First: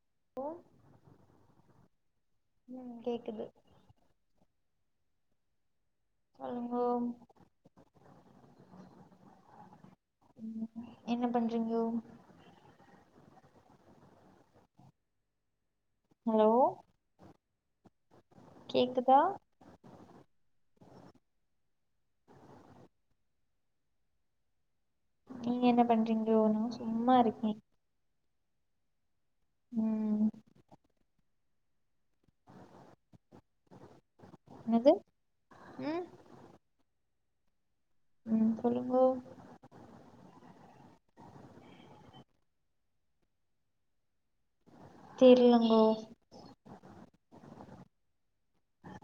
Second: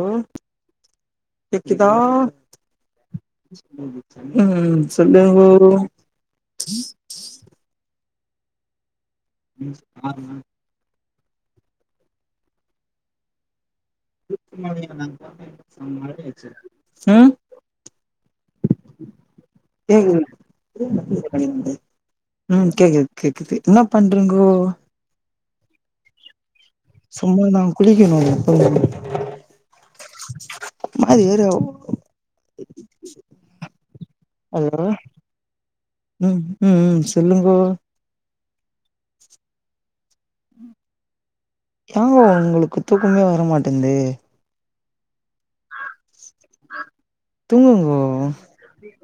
ம் ஹலோ கேக்குதா ம் கேக்குது ம்ம் சொல்லுங்கோ சொல்லுங்கோ ம் ஆமா என்ன பண்றீங்கோ ஹலோ ச கேக்குதா கேக்குது [unintelligible] ம் கேக்குது கேக்குது என்ன பண்றீங்கோ நீங்க என்ன பண்றிங்ளோ நா சும்மா இருக்கே குளிக்கனு எப்பயுமே ம் மா ஏறோ ஹலோ என்னது ம் ம் ம்ம் சொல்லுங்கோ ம் சொல்லுங்கோ யாங்கோ உங்களுக்கு தூக்கமே வரமாட்டேன்து தெர்லங்கோ தூங்குங்கோ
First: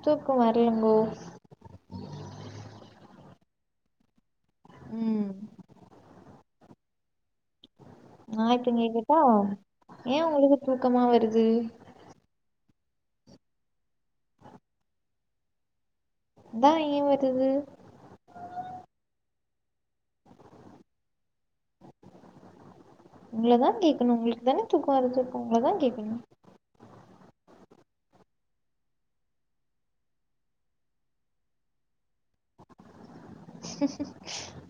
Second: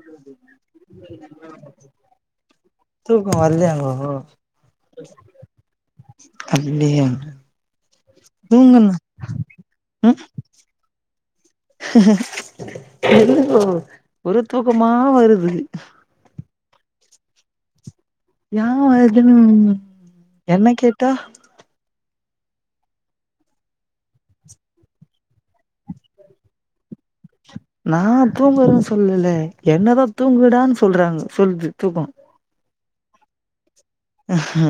தூக்கோ வரலங்கோ தூக்கோ வர்லயாங்கோ ம் அன்னியா நா இப்பங்கேக்கட்டா ஏன் உங்களுக்கு தூக்கமா வருது இல்ல ப்ரோ ஒரோ தூக்கமா வருது அதா ஏன் வருது யா வருதுன்னு என்ன கேட்டா உங்கள தா கேக்கணு உங்களுக்கு தானே தூக்கோ வருது உங்கள தா கேக்கணு நா தூங்குறோ சொல்லலே என்னதா தூங்குடான்னு சொல்றாங்க சொல்லது தூக்கோ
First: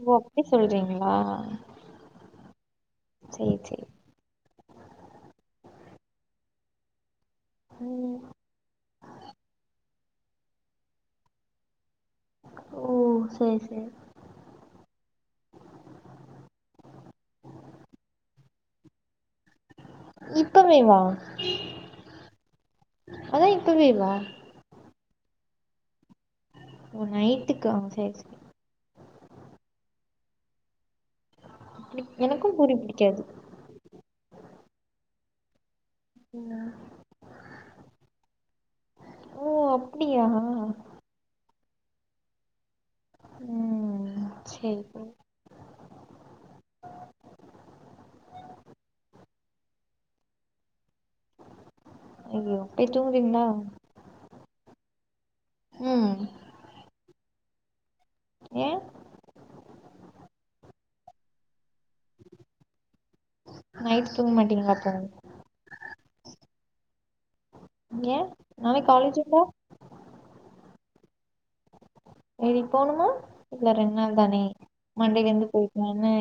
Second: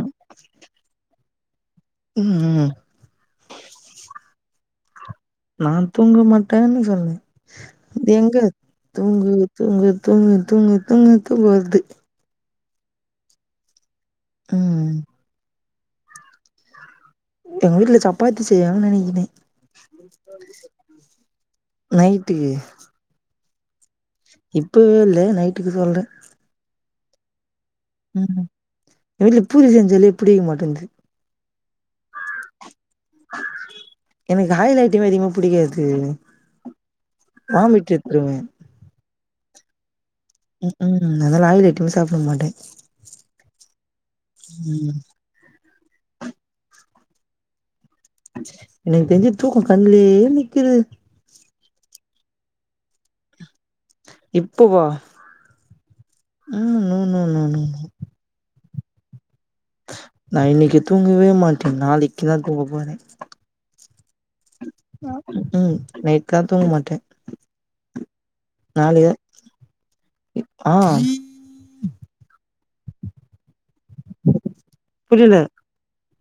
ஓ அப்டி சொல்றீங்ளா ம் ம் சே சே நா தூங்க மாட்டேன்னு சொன்னே ம் இது எங்க தூங்கு தூங்கு தூங்கு தூங்கு தூங்குனா தூக்கோ வருது ஓ சேர் சேர் ம் எங்க வீட்ல சப்பாத்தி செய்றாங்கன் நெனக்கிறே இப்பவே வா நைட்டுக்கு அதா இப்பவேவா இப்பவே இல்ல நைட்டுக்கு சொல்றே ஓ நைட்டுக்கா ம் எங்க வீட்ல பூரி செஞ்சாலே புடிக்க மாட்டேந்து எனக் எனக்கு பூரி புடிக்காது எனக்கு ஆயில் ஐட்டமே அதிகமாப் புடிக்காது ம் வாமிட் எத்ருவே ஓ அப்டியா ம் ம் அதலா ஆயில் ஐட்டமே சாப்டமாட்டே ம் சேரி ம் சேரி எனக்கு தெரிஞ்சி தூக்கோ கண்லே நிக்குது ஐயோ போய் தூங்விங்ளா இப்போவா ம் ம் நோ நோ நோ ஏ நா இன்னிக்கு தூங்கவேமாட்டே நாளைக் கிதா தூங்க போறே நைட் தூங்க மாட்டீங்களா அப்போ ம் நைட் கா தூங்மாட்டே ஏ நாளைக் காலேஜ் இல்ல ஆ ஏரி போணுமா இல்ல ரெண்ட் நாள் தானே புரியல மண்டேலந்து போய்க்கலானு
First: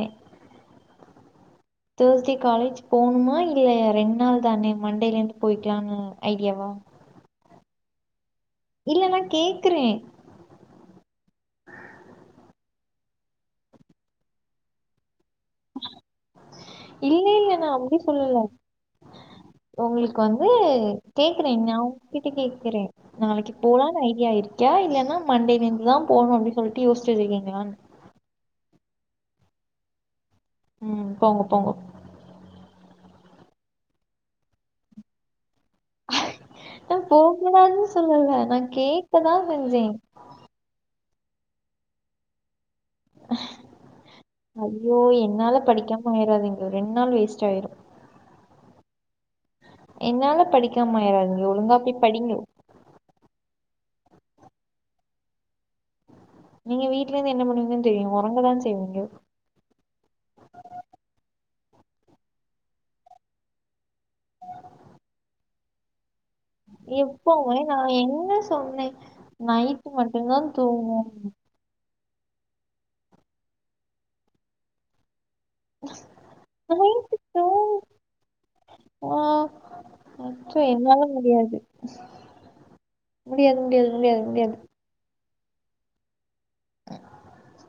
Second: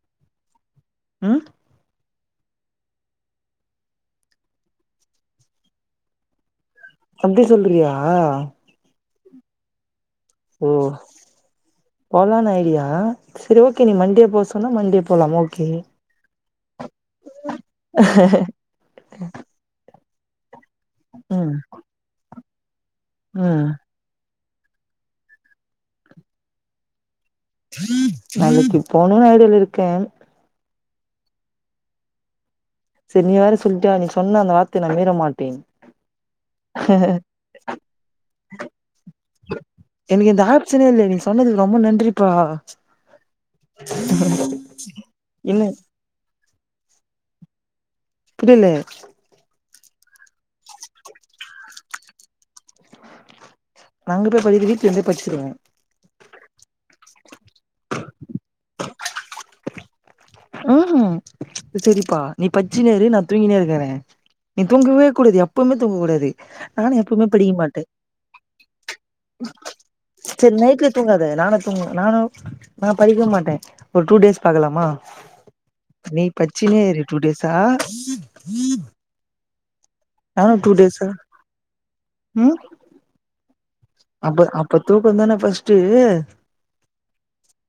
ம் தேஸ்டே காலேஜ் போணுமா இல்ல ரெண் நாள் தானே மண்டேலந் போய்க்லான்னு ஐடியாவா அப்டி சொல்றியா இல்ல நா கேக்கறே ம் போலான் ஐடியா செரி ஓகே நீ மண்டே போ சொன்னா மண்டே போலாம் ஒ இல்லில்ல நா அப்டி சொல்லல ஒங்குளுக் வந்து கேக்குறே ம் நா உங்கிட்ட கேக்குறே நாளக்கி ம் போலான் ஐடியா இருக் க்யா இல்லனா மண்டேலந்துதா போணு அப்பிடி சொல்ட்டு யோஸ்ச்சி வச்சிகீங்ளா நாளக்கி போணுன் ஐடியாலருக்கே ம் போங்கு போங்கோ செர் நீ வேற சொல்ட்யா நீ சொன்ன அந்த வார்த்த நா மீரமாட்டே நா போ கூடாதுன் சொல்லல்ல நா கேக்கதா செஞ்சே எனக் இந்த ஆப்ஷனே இல்லியே நீ சொன்னதுக் ரொம்ப நன்றிபா அப்புறம் என்ன பண்ணிராதீங்க ரெண் நாள் வேஸ்ட் ஆய்ரு புடியில என்னால படிக்காமாய்றாதிகோ ஒழுங்கா பேய் படிங்கோ நா அங்க போய் படித வீட்லந்தே பச்சிருவே நீங்க வீட்லந்து என்ன பண்ணுவீங்கன் தெரியு ஒரங்க தா செய்வீங்கோ ம் ம் அது செரிப்பா நீ பச்சினேரு நா தூங்கினே இருக்கறே நீ தூங்கவே கூடாது எப்புமே தூங்க கூடாது நானு எப்பவுமே படிக்க எப்பவமே நா மாட்டே என்ன சொன்னே நைட்டு மட்டுதா தூங்கோ தூங்வ நானோ நா படிக்கவேமாட்டே ஒர் டூ டேஸ் பாக்கலாமா நீ பச்சினேரு டூ டேஸா ஓ நானு அச்சோ டூ என்னால டேஸா முடியாது ம் முடியாது முடியாது முடியாது முடியாது ட்டோ தூக்கந்தான ஃபஸ்டு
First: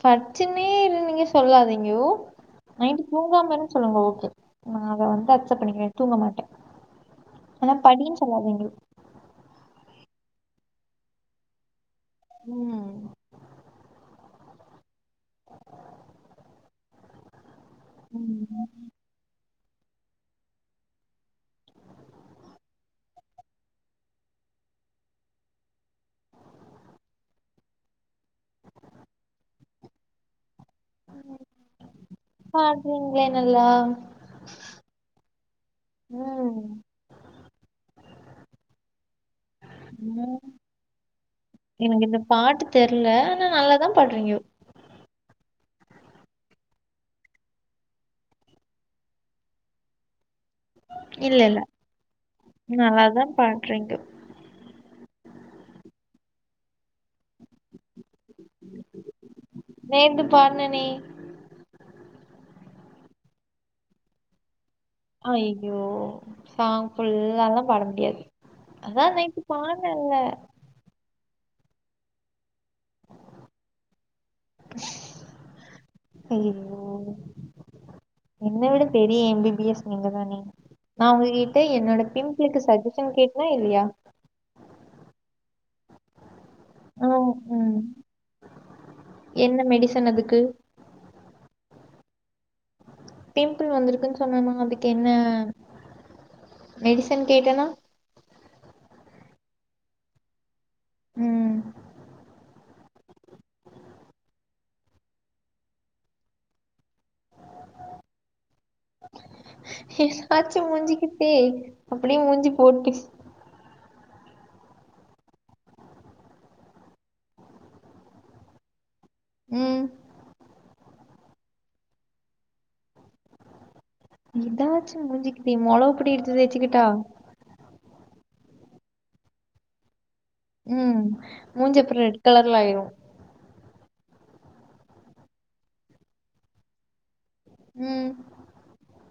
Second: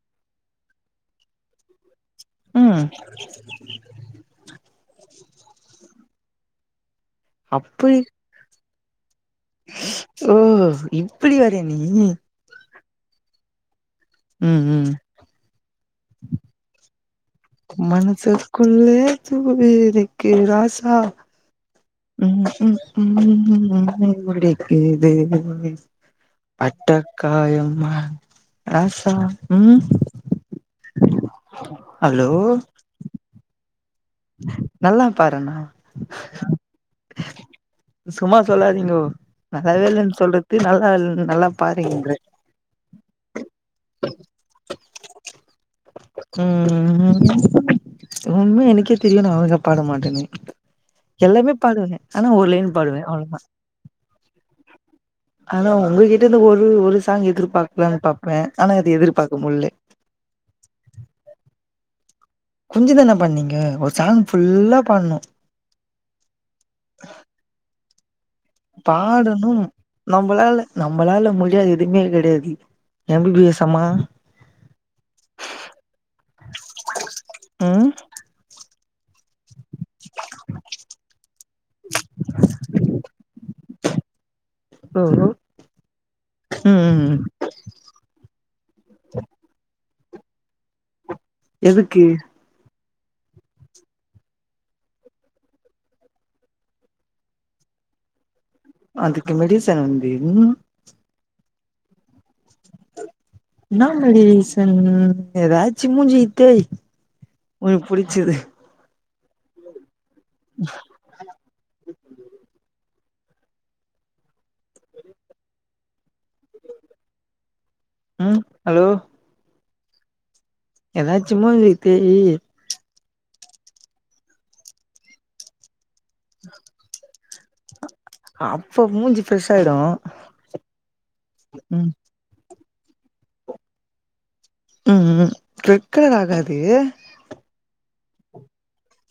பட்ச்சுன்னே இருந்தீங்க சொல்லாதீங்கோ ம் நைட்டு தூங்காம சொல்லுங்கோ ஓகே நா அத வந்து அக்சப்ட் பண்ணிக்கிறே தூங்க மாட்டே ஆனா அப்படி படின் சொல்லாதீங்கோ ஓ இப்பிடி வரியா நீ ம் ம் ம் ம் ம் மனசுகுள்ளே தூவிருக்கு ராசா ம் ம் ம் [unintelligible] அட்டகாயமா ராசா ம் ஹலோ நீங்களே நல்லா நல்லா பாடுறேனா ம் சும்மா சொல்லாதீங்கோ நல்லாவே இல்லன் ம் சொல்றத்து நல்லா இல் நல்லா எனக்கு பாட்ரீங்கங்ற இந்த பாட்டு தெர்ல ஆனா நல்லா தா பாட்றீங்கோ ம் ம் ம் ஒன்மே எனக்கே தெரில நா அழகா பாட மாட்டேனு இல்ல எல்லாமே இல்ல பாடுவே ஆனா ஒரு லைன் பாடுவே நல்லாதா அவ்ளதா பாடுறீங்கோ ஆனா உங்ககிட்ட இருந்து ஒரு ஒரு சாங் எதிர்பாக்கலானு பாப்பேன் ஆனா அது எதிர்பாக்க முல்லே நேந்து பாடுனேனே கொஞ்சுதானே பாடுனிங்க ஒரு சாங் ஃபுல்லா பாட்னு ஐயோ சாங் ஃபுல்லால்லா பாட முடியாது அதா நைட்டு பாடனும் பாடுனேன்ல நம்பளால நம்பளால முடியாதது எதுவுமே கெடையாது எம்பிபிஎஸ் அம்மா அய்யோ ம் என்ன விடு பெரிய எம்பிபிஎஸ் நீங்க தானே நா உங்க கிட்ட என்னோட பிம்பிளுக்கு சஜ்ஜஷன் கேட்னா இல்லையா ம் ம் ம் ம் என்ன மெடிசன் அதுக்கு எதுக்கு பிம்பிள் வந்திருக்குன்னு சொன்னனா அதுக்கு என்ன மெடிசின் கேட்டேனா அதுக்கு மெடிசன் வந்து ம் ம் என்ன மெடிசன் ஏதாச்சு மூஞ்சிக்கி தேய் ஒனக்கு புடுச்சது ஏதாச்சு மூஞ்சிக்கு தேய் அப்டின் மூஞ்சி போட்டு ம் ஹலோ ம் ஏதாச்சு மூஞ்சிக்கு தேயி இதாச்சு மூஞ்சிக்கு தேய் மொளகு பொடிய எடுத்து தேச்சுக்கட்டா அப்ப மூஞ்சி ஃப்ரெஷ் ஆயிடு ம் மூஞ்சி ம் அப்றோ ரெட் கலர்ல ஆயிரு ம் ம் ரெட் கலர் ஆகாது ம்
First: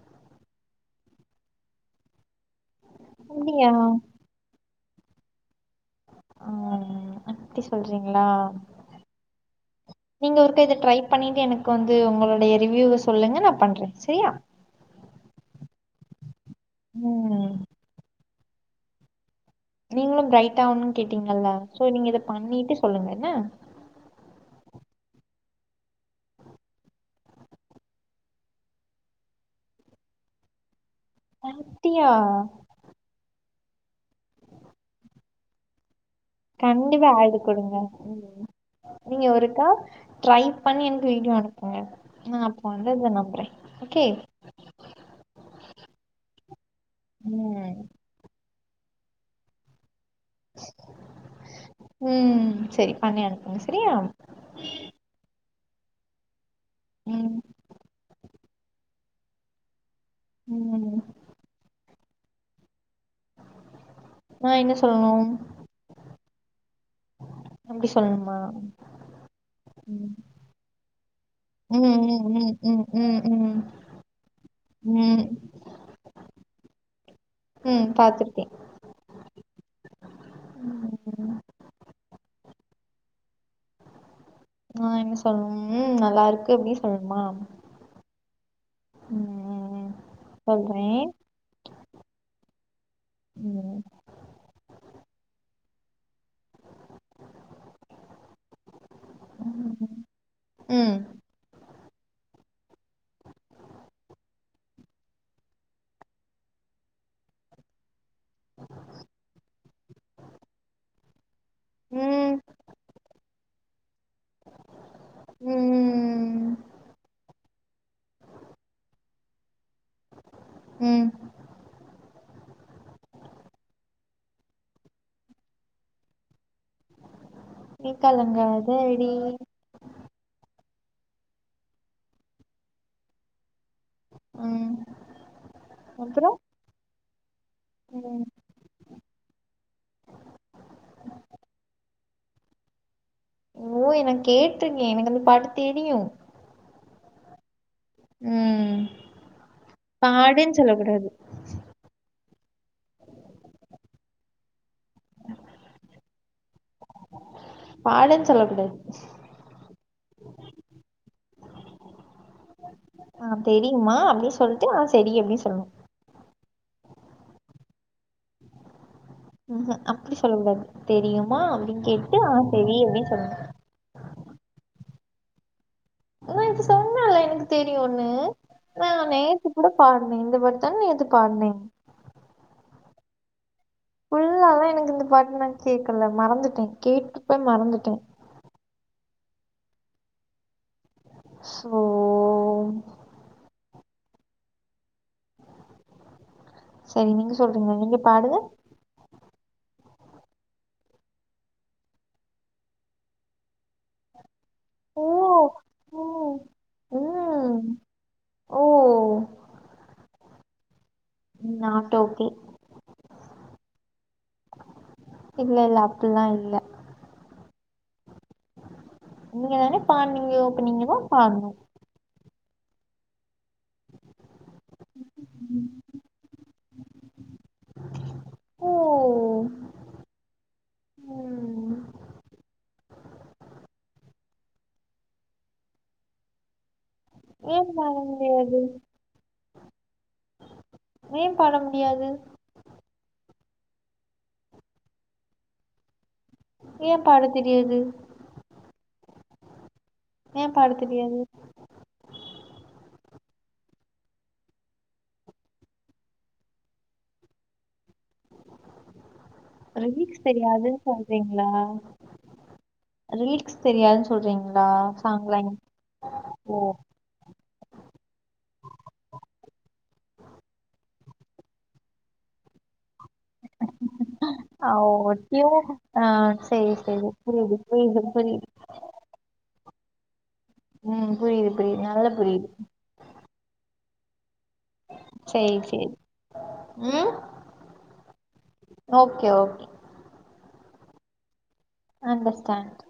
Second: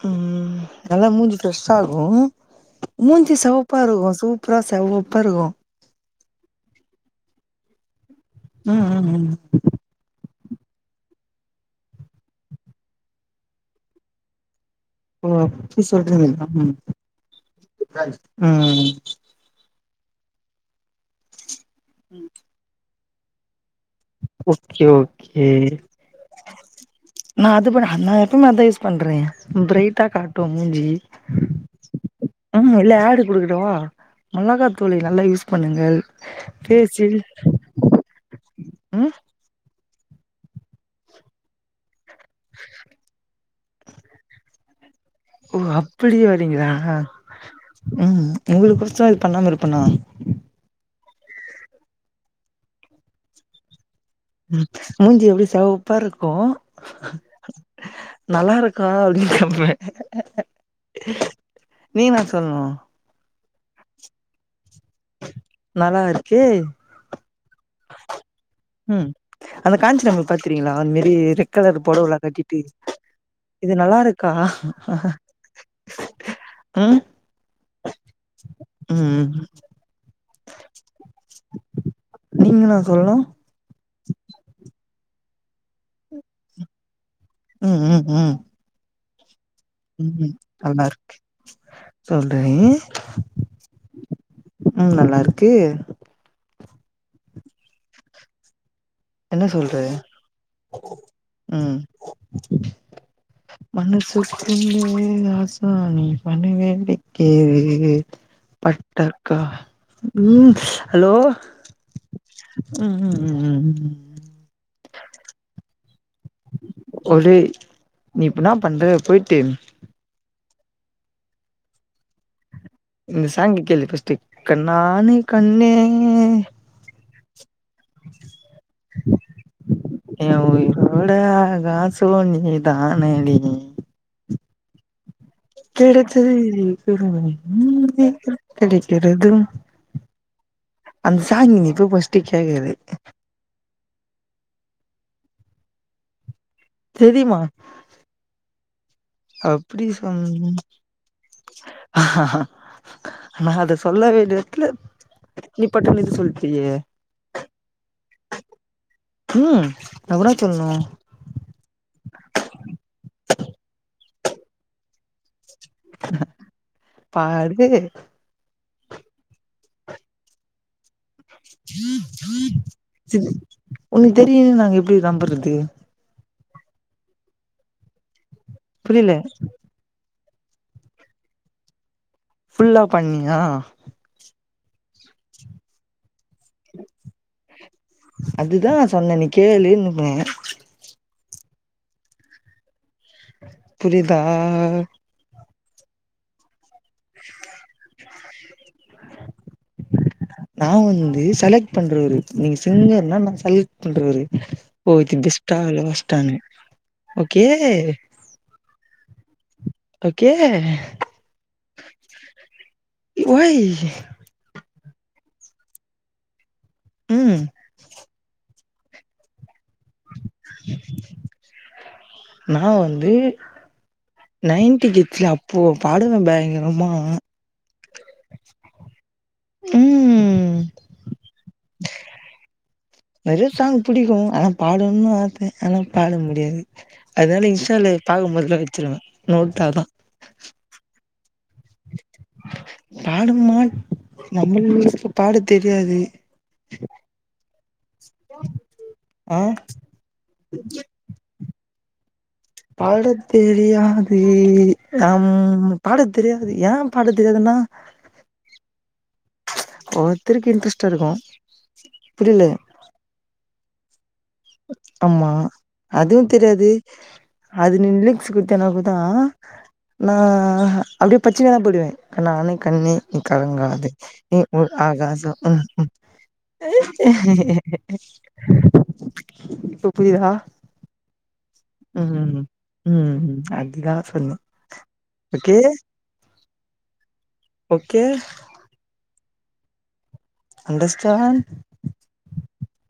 ம் நல்லா மூஞ்சி ஃப்ரெஷ் ஆகு மூஞ்சி அப்டியா செவப்பா இருக்கு சூ புற செவப்ப இருக்கு ம் அப்டி சொல்றீங்ளா ம் ம் ம் நீங்க ஒருக்கா இத ட்ரை பண்ணிட்டு எனக்கு வந்து உங்களுடைய ரிவியூவ சொல்லுங்க நா பண்றே செரியா ஓ அப்டி சொல்றீங்ளா ம் ம் நீங்களு பிரைட் ஆகணுனு கேட்டீங்கள்ல சோ நீங்க இத பண்ணிட்டு சொல்லுங்க என்ன ஓகே ஓகே நா அது பண்ண அத நா எப்பமே அதா யூஸ் பண்றே பிரைட்டா காட்டு மூஞ்சி [unintelligible] ம் ஹ் இல்ல ஆட் குடுக்கட்டவா நல்லதா தோழி நல்லா யூஸ் பண்ணுங்கள் கண்டிப்பா ஃபேஸில் ஆட் குடுங்க ம் ம் நீங்க ஒருக்கா ட்ரை பண்ணி எனக்கு வீடியோ அனுப்புங்க நா அப்ப வந்து இத நம்றே ஓகே ஓ அப்டியே வரிங்களா ம் ம் உங்களுக்கு பிடிச்சா அது பண்ணாம இருப்பனா ம் செரி பண்ணி அனுப்புங்க செரியா ம் மூஞ்சி எப்டி செவப்பா இருக்கு ம் நல்லா இருக்க அப்டின்னு கேப்பே ம் நீ தா சொல்னு நா என்ன சொல்ணு நல்லா இருக்கே அப்டி சொல்ணுமா ம் அந்த காஞ்சனவ்ல பாத்தீர்ங்ளா அது மெரி ரெட் கலர் ம் புடவுல்லா ம் ம் கட்டிட்டு ம் ம் ம் இது நல்லா இருக் கா ம் ம் பாத்திருக்கே ம் ம் நீங்கதா சொல்ணு நா என்ன சொல்ணு ம் நல்லா இருக்கு அப்டின்னு சொல்லணுமா ம் ம் ம் ம் ம் நல்லா சொல்றேன் இருக்கு சொல்றே ம் ம் நல்லா இருக்கு என்ன சொல்ற ம் ம் மனசுக்குள்ளே ராசா நீ பணவேண்டிக் கேளு பட்டக்கா ம் ஹலோ ம் ம் ம் ம் ம் ம் ம் ம் ம் ம் ஒடே நீ இப்பின்னா பண்றத போய்ட்டு ம் இந்த சாங்க கேளு ஃபஸ்ட்டு கண்ணான கண்ணே நீ கலங்காதடி எ உயிரோட ஆகாசோ நீ தானடி ம் அப்றோ [unintelligible] ம் கெடைக்கிறதும் அந்த சாங்க நீங்க இப்போ ஃபஸ்ட்டு கேக்றது ஓ எனக்கு கேட்ருக்கே எனக்கு அந்த பாட்டு தெரியு தெரியுமா ம் அப்டி சொன் பாடுன்னு சொல்ல கூடாது நா அத சொல்ல வேண்டிய இடத்துல நீ பட்டுனு சொல்ட்டியே பாடுன்னு சொல்ல கூடாது ம் அப்றம் சொல்ணும் ஆ தெரியுமா அப்டின்னு சொல்ட்டு ஆ செரி அப்டின் சொல்னும் பாடு ஆஹ அப்டி சொல்ல கூடாது தெரியுமா அப்டின்னு கேட்டு ஆ தெரியுமே இது சொல்லனும் உனக்கு தெரியுன்னு நாங்க எப்டி நம்புறது நேத்து சொன்னல்ல எனக்கு தெரியுன்னு நா புரில நேத்து கூட பாடுனேன் இந்த மாரி தான நேத்து பாடுனே ஃபுல்லா பாடுனயா ஃபுல்லாதா எனக்கு இந்த பாட்டு நா கேட்கல மறந்துட்டேன் கேட்டுப்போய் மறந்துட்டேன் அதுதா நா சொன்னேன் நீ கேளுன்னே சோ புரிதா சரி நீங்க சொல்லுங்க நீங்க பாடுங்க நா வந்து செலக்ட் பண்றவரு நீங்க சிங்கர்னா நா செலக்ட் பண்றவரு ஓ இது பெஸ்ட்டா இல்ல வொஸ்டானு ம் ஓகே ம் ஓ ஓகே ம் நாட்டோக்கே ஒய் இல்ல இல்ல அப்டிலா இல்ல ம் நீங்கதான பாட்னீங்க இப்போ நீங்கதான் பாட்ணு நா வந்து நைன்ட்டி கிட்ஸ்ல அப்போ பாடுவன் பயங்கரமா ஓ ம் ம் நெறைய சாங் புடிக்கும் ஆனா பாடணுன்னு ஆச ஆனா பாட முடியாது அதனால ஏ பாட இன்ஸ்டால முடியாது பாக்கும்போதலா வச்சுருவேன் நோட்டாதான் ஏன் பாட முடியாது பாடுமாட் நம்புள்க் பாட தெரியாது ஏன் பாட தெரியாது அ ஏன் பாட தெரியாது பாட தெரியாது அம் பாட தெரியாது ஏன் பாட தெரியாதுன்னா லிரிக்ஸ் ஒவ்வொருத்தருக்கு தெரியாதுன் இன்ட்ரெஸ்ட்டா இருக்கு சொல்றீங்ளா புரியல லிரிக்ஸ் தெரியாதுன் சொல்றீங்க ஆமா ஓ அதுவுந்தெரியாது அது நீ லுக்ஸ் குத்தனப்புதா நா அப்டியே பச்சினே தான் பாடுவேன் கண்ணான கண்ணே நீ கலங்காதே நீ ஆ ஓர் ஓ ஆகாசம் ம் டியூன் ம் ஏ ஏ பொய் கம்பெனி இப்ப புரிதா ம் புரியுது புரியுது நல்லா புரியுது ம் ம் அதுதா சொன்னே சேரி ஓகே சேரி ம் okay okay okay understand understand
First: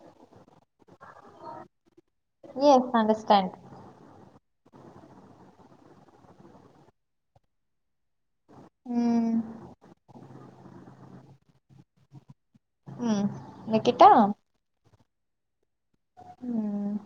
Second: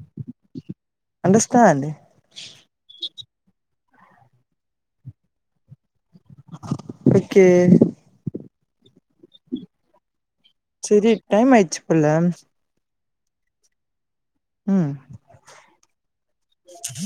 understand yes understand okay ம் செரி டைம் ஆயிட்ச்சி போல ம் வெக்கிட்டா ம் ம்